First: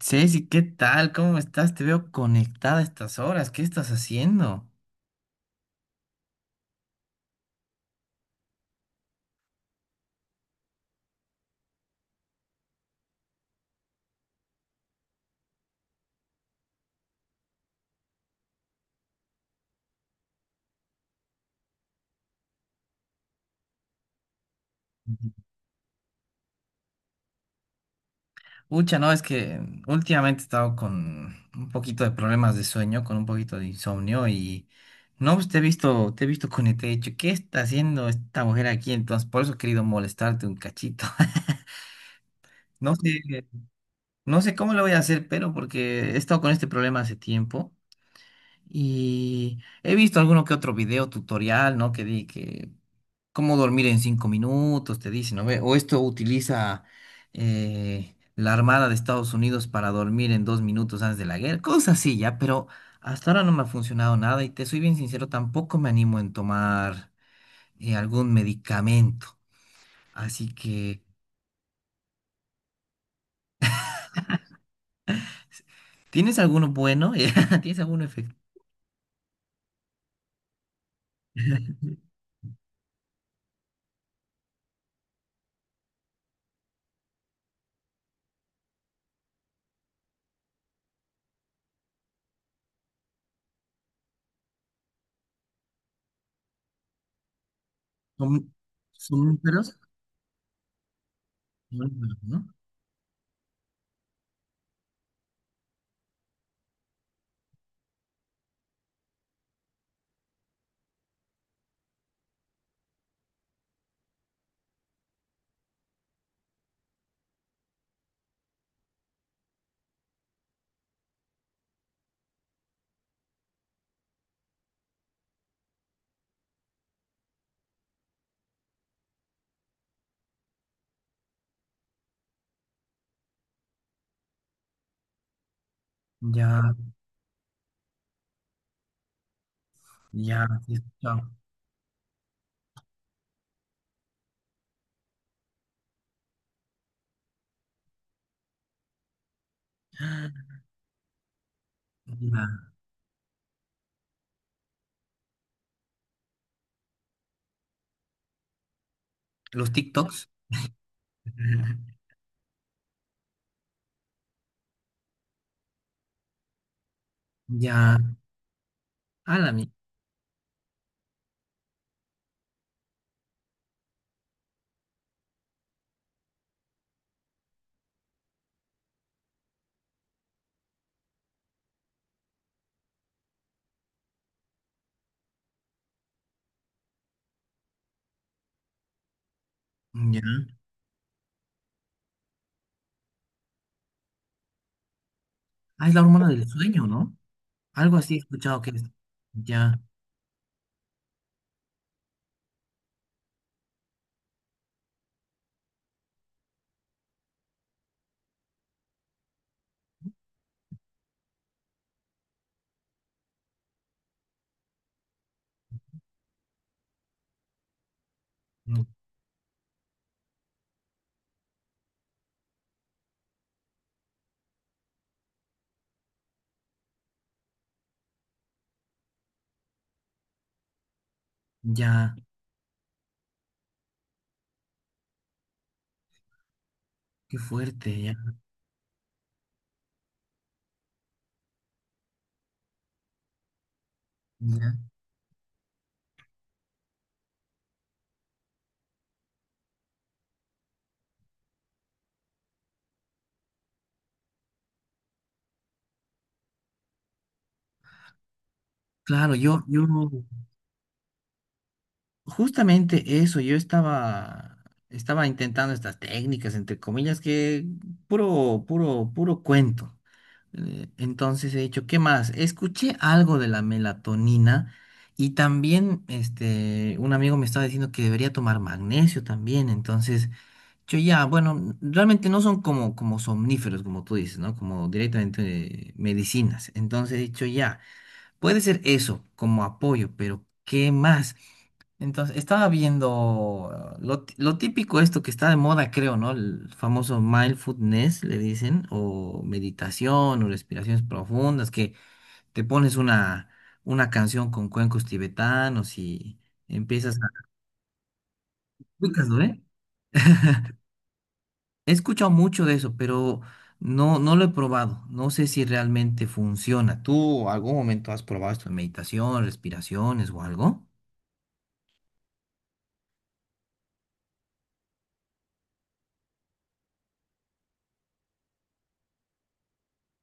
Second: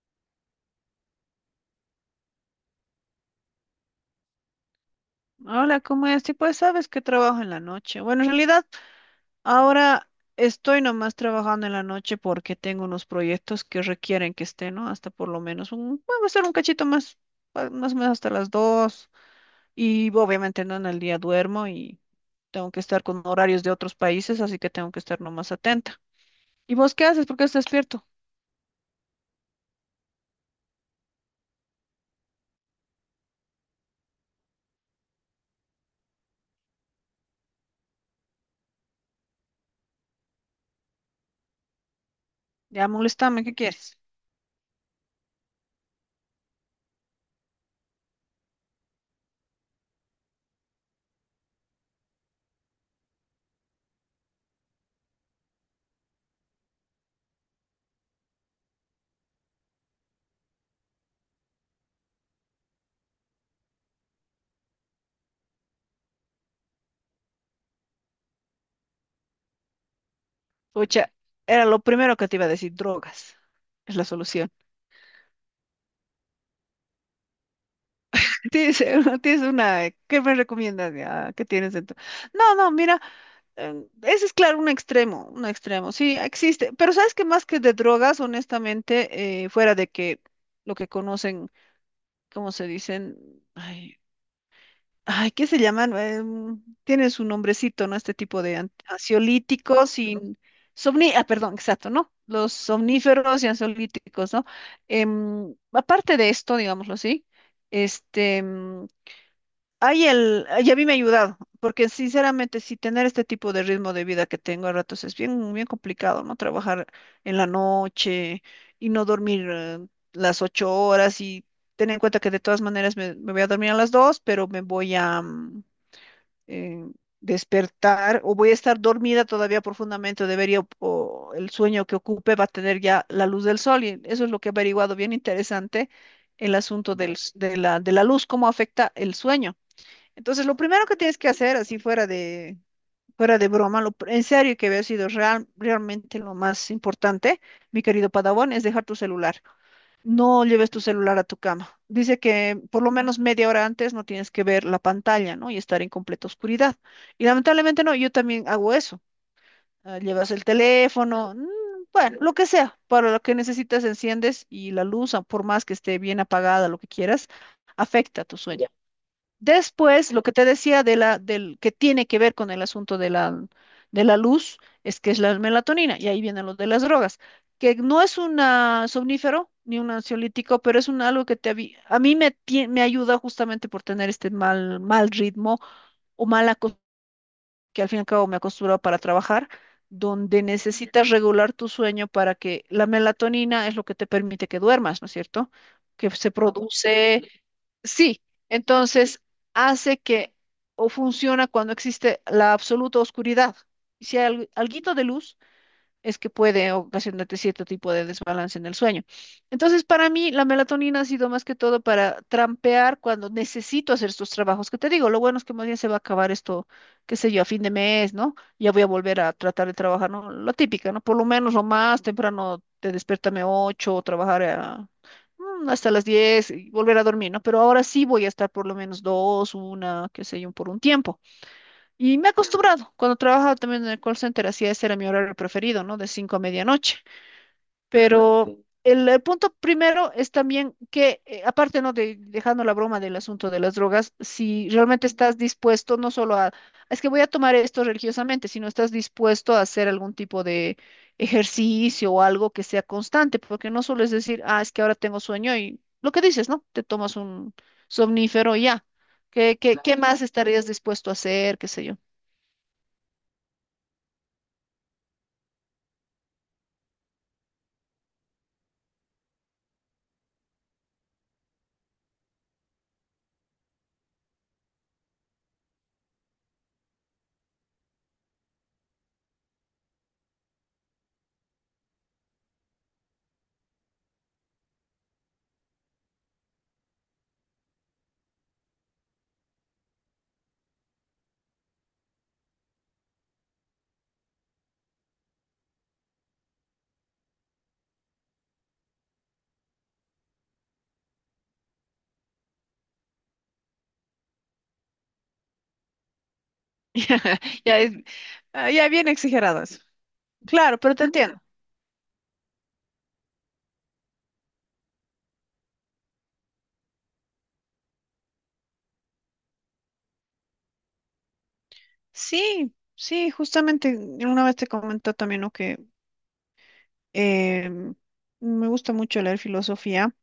Ceci, ¿qué tal? ¿Cómo estás? Te veo conectada a estas horas. ¿Qué estás haciendo? Hola, ¿cómo es? Sí, pues sabes que trabajo en la noche. Bueno, en realidad ahora estoy nomás trabajando en la noche porque tengo unos proyectos que requieren que esté, ¿no? Hasta por lo menos un, bueno, va a ser un cachito más, más o menos hasta las dos. Y obviamente no en el día duermo y tengo que estar con horarios de otros países, así que tengo que estar nomás atenta. ¿Y vos qué haces? ¿Por qué estás despierto? Ucha, no, es que últimamente he estado con un poquito de problemas de sueño, con un poquito de insomnio y no, pues te he visto conectada. Y He dicho, ¿qué está haciendo esta mujer aquí? Entonces, por eso he querido molestarte un cachito. Ya No sé, molestame, ¿qué quieres? no sé cómo lo voy a hacer, pero porque he estado con este problema hace tiempo y he visto alguno que otro video tutorial, ¿no? Que di que cómo dormir en 5 minutos, te dicen, ¿no ve? O esto utiliza la Armada de Estados Unidos para dormir en 2 minutos antes de la guerra, cosas así, ya, pero hasta ahora no me ha funcionado nada y te soy bien sincero, tampoco me animo en tomar algún medicamento. Así que, Pucha, era lo primero que te iba a decir, drogas. Es la solución. ¿tienes alguno bueno? ¿Tienes alguno efectivo? Tienes, tienes una, ¿qué me recomiendas? ¿Ya? ¿Qué tienes dentro? No, no, mira, ese es claro, un extremo, sí, existe, pero sabes que más que de drogas, honestamente, fuera de que lo que conocen, ¿cómo se dicen? Ay, ay, ¿qué se llaman? Tienen su nombrecito, ¿no? Este tipo Son- de Somníferos, ansiolíticos y ah, perdón, exacto, ¿no? Los ¿no? somníferos y ansiolíticos, ¿no? Aparte de esto, digámoslo así, este... em, Ay, ay, a mí me ha ayudado, porque sinceramente, si tener este tipo de ritmo de vida que tengo a ratos es bien, bien complicado, ¿no? Trabajar en la noche y no dormir las 8 horas y tener en cuenta que de todas maneras me voy a dormir a las dos, pero me voy a eh, despertar o voy a estar dormida todavía profundamente, o debería, o el sueño que ocupe va a tener ya la luz del sol y eso es lo que he averiguado, bien interesante, el Ya, asunto del s- de la luz, cómo afecta el sueño. ya, Entonces, lo sí, he primero que tienes que escuchado. hacer, así fuera de broma, en serio que había sido realmente lo más importante, mi querido Padawan, es dejar tu celular. No lleves tu celular a tu cama. Dice que Ya. por lo menos media hora antes no tienes que ver la pantalla, ¿no? Y estar en completa oscuridad. Y lamentablemente no, yo también hago eso. Los Ah, TikToks. llevas el teléfono, bueno, lo que sea, para lo que necesitas enciendes y la luz, ah, por más que esté bien apagada, lo que quieras, Ya. afecta tu sueño. Ah, Después, lo que te decía de la, del que tiene que ver con el asunto de la luz, es que es la melatonina, y ahí viene lo de las drogas, que no es un somnífero ni un ansiolítico, pero es un algo que a mí me ayuda justamente por tener este mal, mal ritmo o mala costumbre, que al fin y al cabo me acostumbro para trabajar, Ya. donde necesitas regular tu sueño para que la melatonina es lo que te permite que duermas, ¿no es cierto? Ah, es la Que hormona se del sueño, ¿no? produce. Algo así he Sí, escuchado que es. entonces Ya, hace que o funciona cuando existe la absoluta oscuridad. Si hay algo, alguito de luz, es que puede ocasionarte cierto tipo de desbalance en el sueño. Entonces, para mí, la melatonina ha sido más que todo para trampear cuando necesito hacer estos trabajos que te digo. Lo bueno es que más bien se va a acabar esto, qué sé yo, a fin de mes, ¿no? Ya mm, voy a volver a tratar de trabajar, ¿no? Lo típica, ¿no? Por lo menos lo más temprano te despertame 8 trabajar a, hasta las 10 y volver a dormir, ¿no? Pero ahora sí voy a estar por lo menos dos, una, qué sé yo, por un tiempo. ya, Y me he acostumbrado, cuando trabajaba también en el call center, hacía ese era mi horario preferido, ¿no? De 5 a medianoche. qué fuerte, ya. Pero el punto primero es también que, aparte, ¿no? De, dejando la broma del asunto de las drogas, si Ya. realmente estás dispuesto no solo a, es que voy a tomar esto religiosamente, sino estás dispuesto a hacer algún tipo de ejercicio o algo que sea constante, porque no solo es decir, ah, es que ahora tengo sueño y lo que dices, ¿no? Te tomas un somnífero y ya. Claro, ¿Qué, qué, qué más estarías dispuesto a hacer? ¿Qué sé yo? justamente eso, yo estaba intentando estas técnicas, entre comillas, que puro, puro, puro cuento. Entonces he dicho, ¿qué más? Escuché algo de la melatonina y también, este, un amigo me estaba diciendo que debería tomar magnesio también, entonces... Yo ya, bueno, realmente no son como, como somníferos, como tú dices, ¿no? Como directamente medicinas. Entonces he dicho ya, puede ser eso como apoyo, pero ¿qué más? Entonces estaba viendo lo típico esto que está de moda, creo, ¿no? El famoso mindfulness, le dicen, o meditación, o respiraciones profundas, que te pones una canción con cuencos tibetanos y empiezas Ya, a... ya es, ah, ya bien ubicas, ¿no, eh? exageradas. Claro, pero te entiendo. He escuchado mucho de eso, pero no, no lo he probado. No sé si realmente funciona. ¿Tú algún momento has probado esto de meditación, respiraciones o algo? Sí, sí, justamente una vez te comentó también, ¿no? Que eh, me gusta mucho leer filosofía.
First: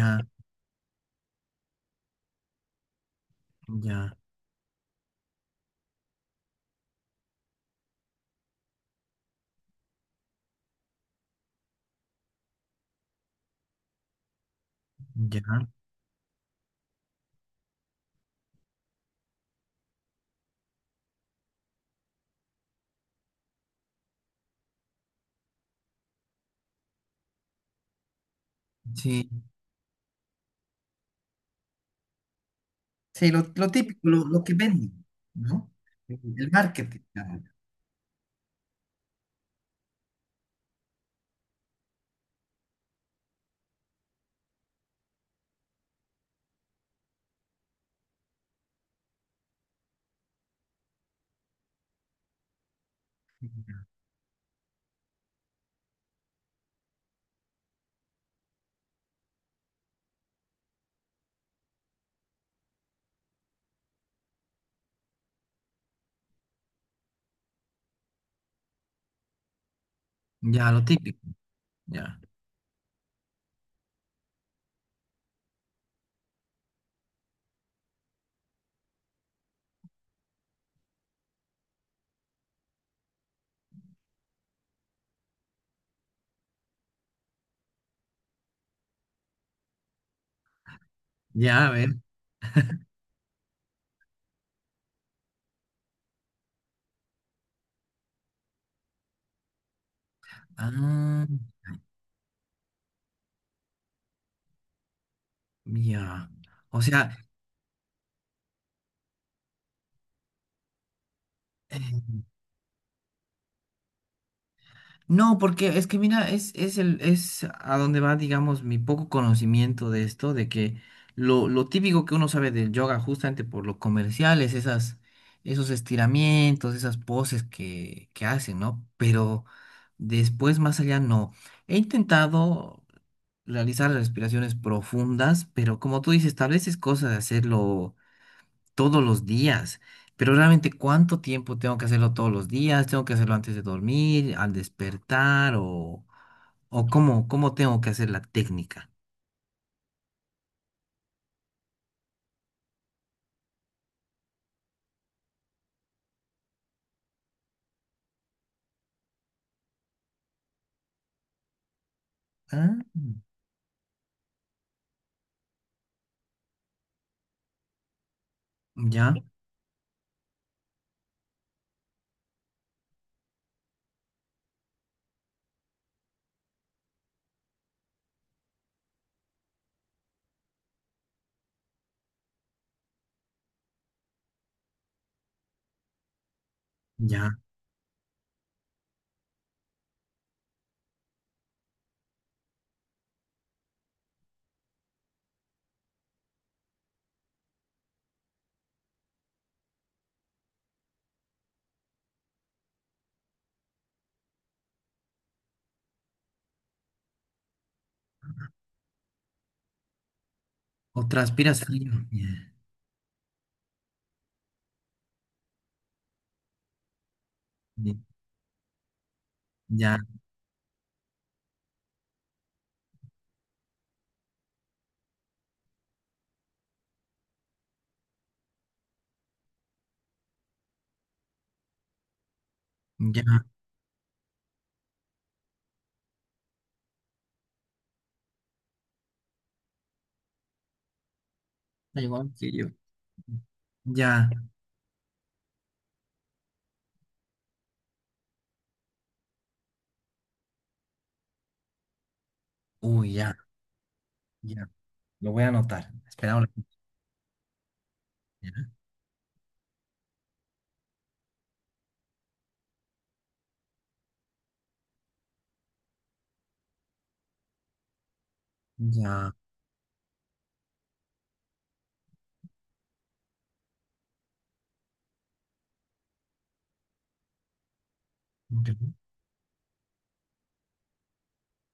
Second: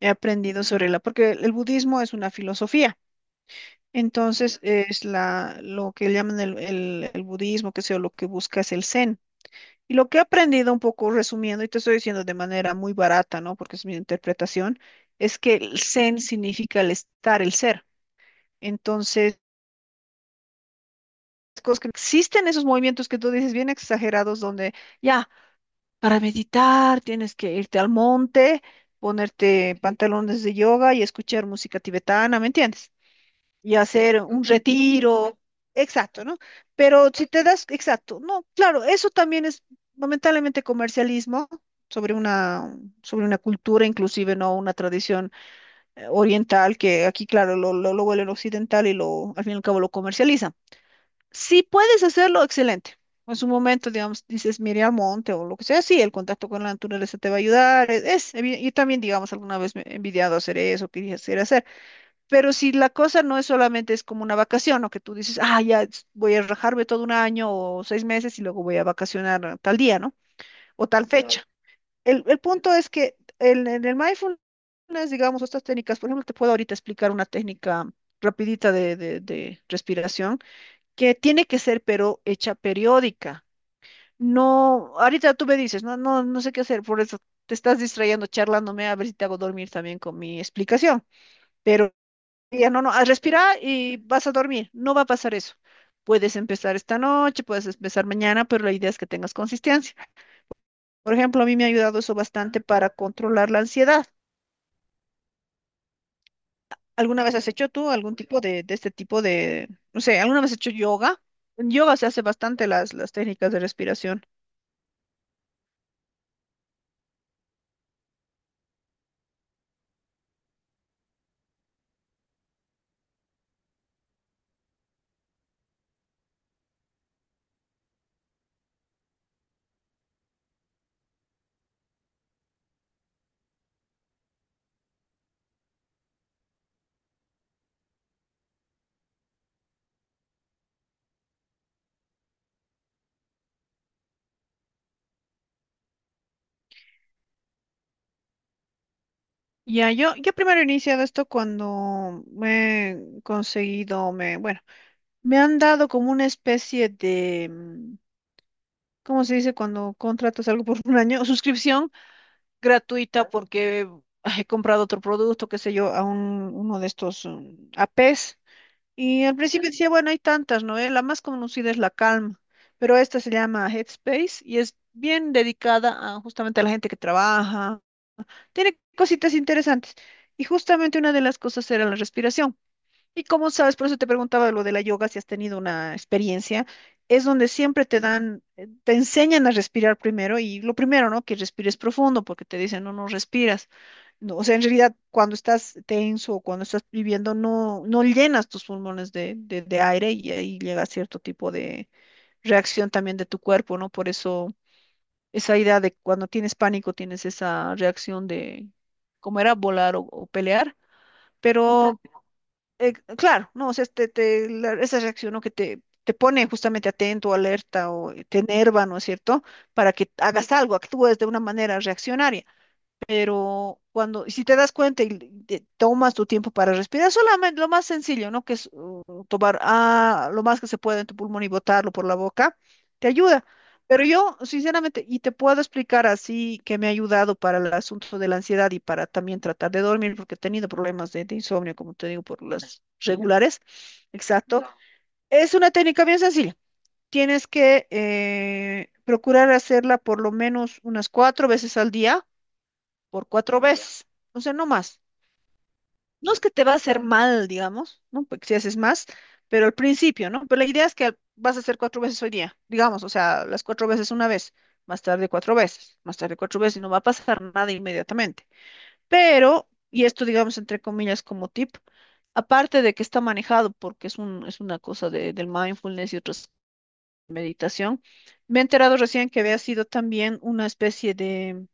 He aprendido sobre la, porque el budismo es una filosofía. ya, Entonces es la, lo que llaman el budismo, que sea, lo que busca es el zen. Y lo que he aprendido un poco resumiendo, y te estoy diciendo de manera muy barata, ¿no? Porque es mi interpretación, es que ya. el zen significa el estar, el ser. Entonces, cosas que existen esos movimientos que tú dices bien exagerados donde ya, para meditar tienes que irte al monte, Sí. ponerte pantalones de yoga y escuchar música tibetana, ¿me entiendes? Sí, lo Y típico, hacer lo un que venden, retiro, ¿no? exacto, ¿no? El marketing. Pero si Ya, te das, exacto, no, claro, eso también es lamentablemente comercialismo sobre una, sobre una cultura inclusive, ¿no? Una tradición oriental que aquí, claro, lo vuelven occidental y lo, al fin y al cabo lo comercializan. Si puedes hacerlo, excelente. En su momento, digamos, dices, mire al monte o lo que sea, sí, el contacto con la naturaleza te va a ayudar. Es yo también, digamos, alguna vez me he envidiado hacer eso, quería hacer, hacer. Pero si la cosa no es solamente es como una vacación o que tú dices, ah, ya voy a rajarme todo un año o 6 meses y luego voy a vacacionar a tal día, ¿no? ya, lo O tal Claro, típico. fecha. Ya. El punto es que en el mindfulness, digamos, estas técnicas, por ejemplo, te puedo ahorita explicar una técnica rapidita de de respiración que tiene que ser, pero hecha periódica. No, ahorita tú me dices, no, no, no sé qué hacer, por eso te estás distrayendo, charlándome, a ver si te hago dormir también con mi explicación. Ya, a Pero ver. ya no, no, a respirar y vas a dormir, no va a pasar eso. Puedes empezar esta noche, puedes empezar mañana, pero la idea es que tengas consistencia. Por Ah, ejemplo, a mí me ha ayudado eso bastante para controlar la ansiedad. ya. O sea, ¿Alguna vez has hecho tú algún tipo de este tipo de, no sé, alguna vez has hecho yoga? En yoga se hace eh, bastante las técnicas de respiración. no, porque es que mira, es es a donde va, digamos, mi poco conocimiento de esto, de que lo típico que uno sabe del yoga, justamente por lo comercial, es esas, esos estiramientos, esas poses que hacen, ¿no? Pero después, más allá, no. He intentado realizar respiraciones profundas, pero como tú dices, tal vez es cosa de hacerlo todos los días. Pero realmente, ¿cuánto tiempo tengo que hacerlo todos los días? ¿Tengo que hacerlo antes de dormir, al despertar o, o cómo tengo que hacer la técnica? Ya, yo primero he iniciado esto cuando me he conseguido, me, bueno, me han dado como una especie de, ¿cómo se dice cuando contratas algo por un año? Suscripción Ah, gratuita porque ah, he comprado otro producto, qué sé yo, a un, uno de estos APs. ya, Y al principio decía, bueno, hay tantas, ¿no? La más conocida es la Calm, pero esta se llama Headspace y es bien dedicada a, justamente a la gente que trabaja tiene cositas interesantes. Y justamente una de las cosas era la respiración. Y como sabes, por eso te preguntaba lo de la yoga, si has tenido una experiencia, es ya. donde siempre te dan, te enseñan a respirar primero y lo primero, ¿no? Que respires profundo porque te dicen, no, no respiras. No, o sea, en realidad, cuando estás tenso o cuando estás viviendo, no, no llenas tus pulmones de, de aire y ahí llega cierto tipo de reacción también de tu cuerpo, ¿no? Por eso esa idea de cuando tienes pánico, tienes esa reacción de, ¿cómo era? Volar o pelear. O transpiras frío. Pero, Ya, claro, no, o sea, esa reacción, ¿no? Que te pone justamente atento, alerta o te enerva, ¿no es cierto? Para ya, que hagas algo, actúes de una manera reaccionaria. Pero cuando, si te das cuenta y te tomas tu tiempo para respirar, solamente lo más sencillo, ¿no? Que es tomar ah, lo más que se puede en tu pulmón y botarlo por la boca, te ayuda. ya. Pero yo, sinceramente, y te puedo explicar así que me ha ayudado para el asunto de la ansiedad y para también tratar de dormir, porque he tenido problemas de insomnio, como da te digo, Igual por que yo. las regulares. Ya. Exacto. Ya. Es una técnica bien sencilla. Tienes que procurar hacerla por lo menos unas 4 veces al día Uy, por ya, 4 veces, o sea, no ya. más. Lo voy a anotar. No es Esperamos. que te va a hacer mal, digamos, ¿no? Porque si haces más, pero al principio, ¿no? Pero la idea es que vas a hacer 4 veces hoy día, digamos, o sea, las 4 veces una vez, más tarde 4 veces, más tarde 4 veces, y no va a pasar nada inmediatamente. Ya. Pero, y esto, digamos, entre comillas, como tip, aparte de que está manejado porque es una cosa del mindfulness y otras meditación, me he Ok. enterado recién que había sido también una especie de.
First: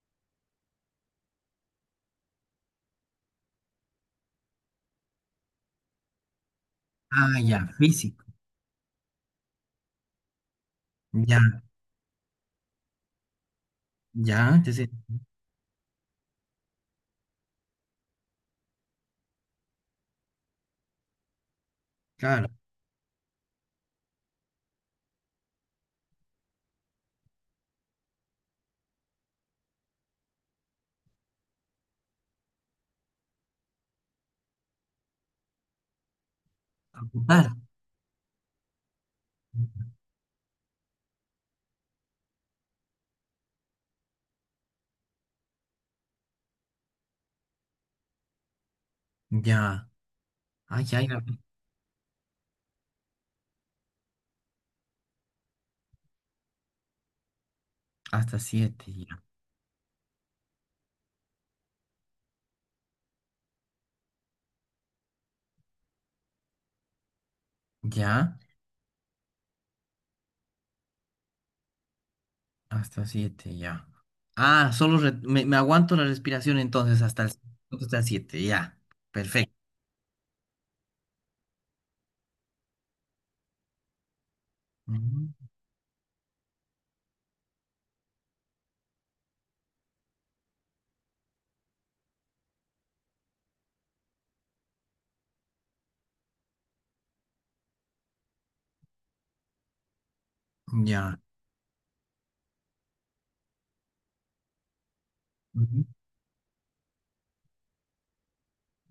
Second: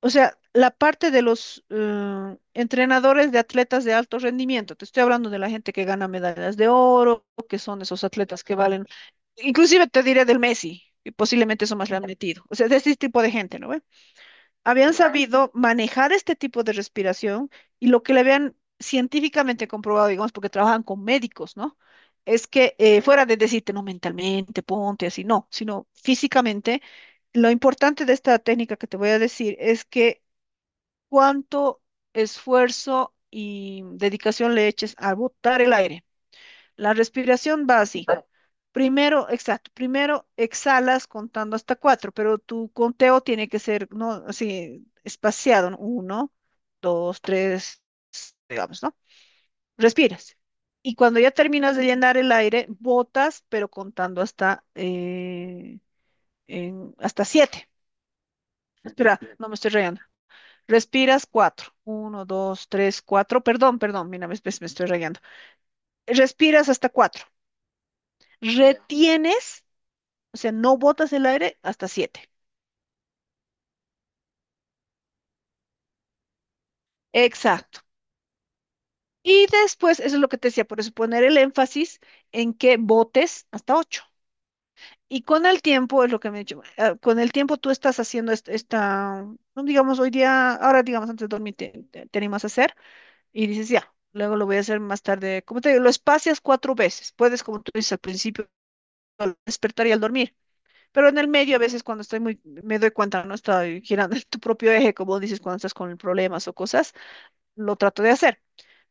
O sea, la parte de los entrenadores de atletas de alto rendimiento, te estoy hablando de la gente que gana medallas de oro, Ah, que ya. son esos Físico. atletas que valen, inclusive te diré del Messi, que Ya, posiblemente eso más le han metido, o sea, de ese tipo de gente, ¿no ve? ya. Entonces, Habían sabido manejar este tipo de respiración y lo que le habían científicamente comprobado, digamos, porque trabajan con médicos, ¿no? Es claro. que fuera de decirte, no mentalmente, ponte así, no, sino físicamente. Lo importante de esta técnica que te voy a decir es que cuánto esfuerzo y dedicación le eches a botar el aire. La Apuntar. respiración va así. Primero, exacto, primero exhalas contando hasta cuatro, pero tu conteo tiene que ser, ¿no? Así, espaciado, ¿no? Uno, dos, tres, digamos, ¿no? Ya. Respiras. Ay, Y cuando ya. ya terminas de llenar el aire, botas, pero contando hasta siete. Hasta siete, Espera, ya. no me estoy rayando. Respiras cuatro. Uno, dos, tres, cuatro. Perdón, perdón, mira, me estoy rayando. Respiras hasta cuatro. Ya, Retienes, o sea, no botas el aire hasta siete. hasta siete, ya. Ah, solo me aguanto la respiración entonces hasta el, Exacto. hasta el siete, ya. Y Perfecto. después, eso es lo que te decía, por eso poner el énfasis en que botes hasta ocho. Y Ujú. con el tiempo, es lo que me he dicho, con el tiempo tú estás haciendo esta, no digamos hoy día, ahora digamos antes de dormir te animas a hacer y dices ya, luego lo voy a hacer más tarde, como te digo, lo espacias cuatro veces, puedes como tú dices al principio al despertar y al dormir. Pero Ya. en el medio, a veces cuando estoy muy, me doy cuenta, no estoy girando en tu propio eje, como dices, cuando estás Ujú. con problemas o cosas, lo trato de hacer.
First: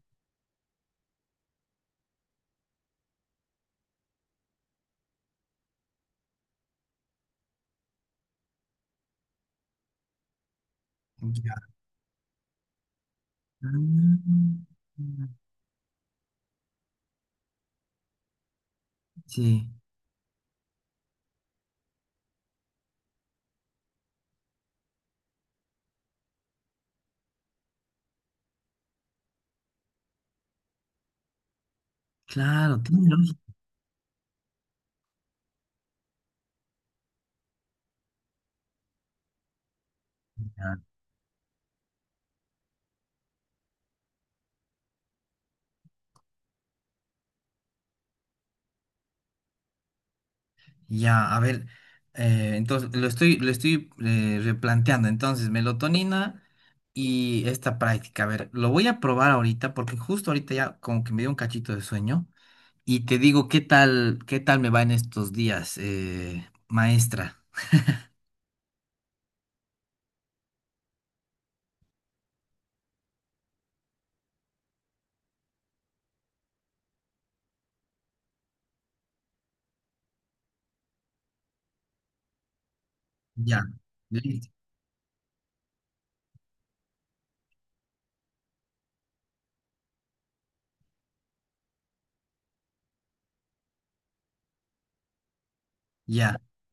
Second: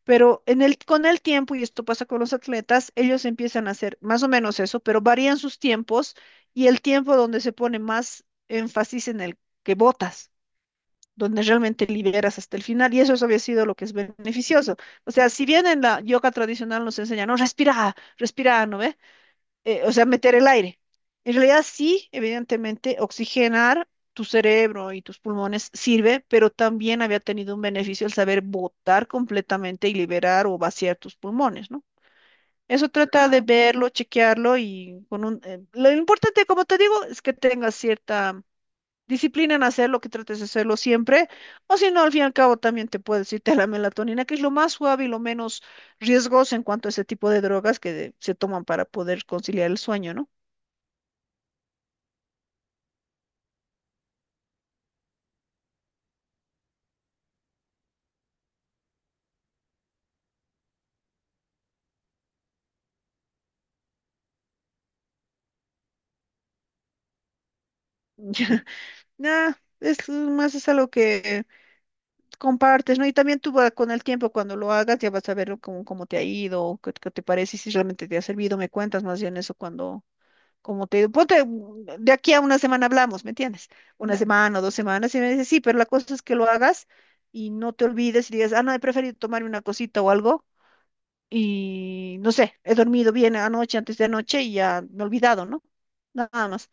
Pero con el tiempo, y esto pasa con los atletas, ellos empiezan a hacer más o menos eso, pero varían sus tiempos y el tiempo donde se pone más énfasis en el que botas, donde Ya. realmente liberas hasta el final, y eso había sido lo que es beneficioso. O Ah, sea, si bien en la yoga tradicional nos enseñan, no, respira, respira, ¿no ve? sí, O sea, meter el aire. En realidad sí, evidentemente, oxigenar tu cerebro y tus pulmones sirve, pero también había tenido un beneficio el saber botar completamente y liberar o vaciar tus pulmones, ¿no? claro, Eso tiene trata de verlo, chequearlo y con un... lo importante, como te digo, es que tengas cierta disciplina en hacerlo, que trates de hacerlo lógica. siempre, o si no, al fin y al cabo también te puedes irte a la melatonina, que es lo más suave y lo menos riesgoso en cuanto a ese tipo de drogas que se toman para poder conciliar el sueño, ¿no? Ya, a ver, entonces lo estoy replanteando. Entonces, melatonina y esta práctica. A ver, lo voy a probar ahorita porque justo ahorita ya como que me dio un cachito de sueño. Y te digo, qué tal me va en estos días, maestra? Ya, nah, es más es algo que compartes, ¿no? Y también con el tiempo, cuando lo hagas, ya vas a ver cómo, cómo te ha ido, qué te parece, y si realmente te ha servido, me cuentas más bien eso cuando, cómo te ha ido. Ponte, de aquí a una semana hablamos, ¿me Ya, entiendes? Una listo, semana o dos semanas, y me dices, sí, pero la cosa es que lo hagas y no te olvides y digas, ah, no, he preferido tomarme una cosita o algo. Y no sé, he dormido bien anoche, antes de anoche y ya me he olvidado, ¿no? ya. Nada más.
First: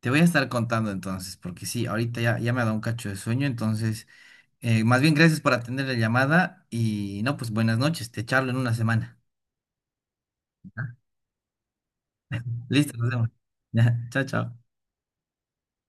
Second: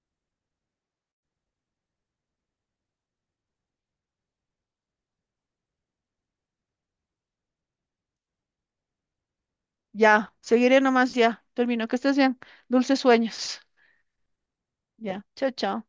Te voy a estar contando entonces, porque sí, ahorita ya, ya me ha dado un cacho de sueño, entonces, más bien gracias por atender la llamada y no, pues buenas noches, te charlo en una semana. Ya, seguiré ¿Ya? nomás, ya. Termino. Que estés bien. Listo, Dulces nos vemos. sueños. Ya, chao, chao. Ya. Chao, chao.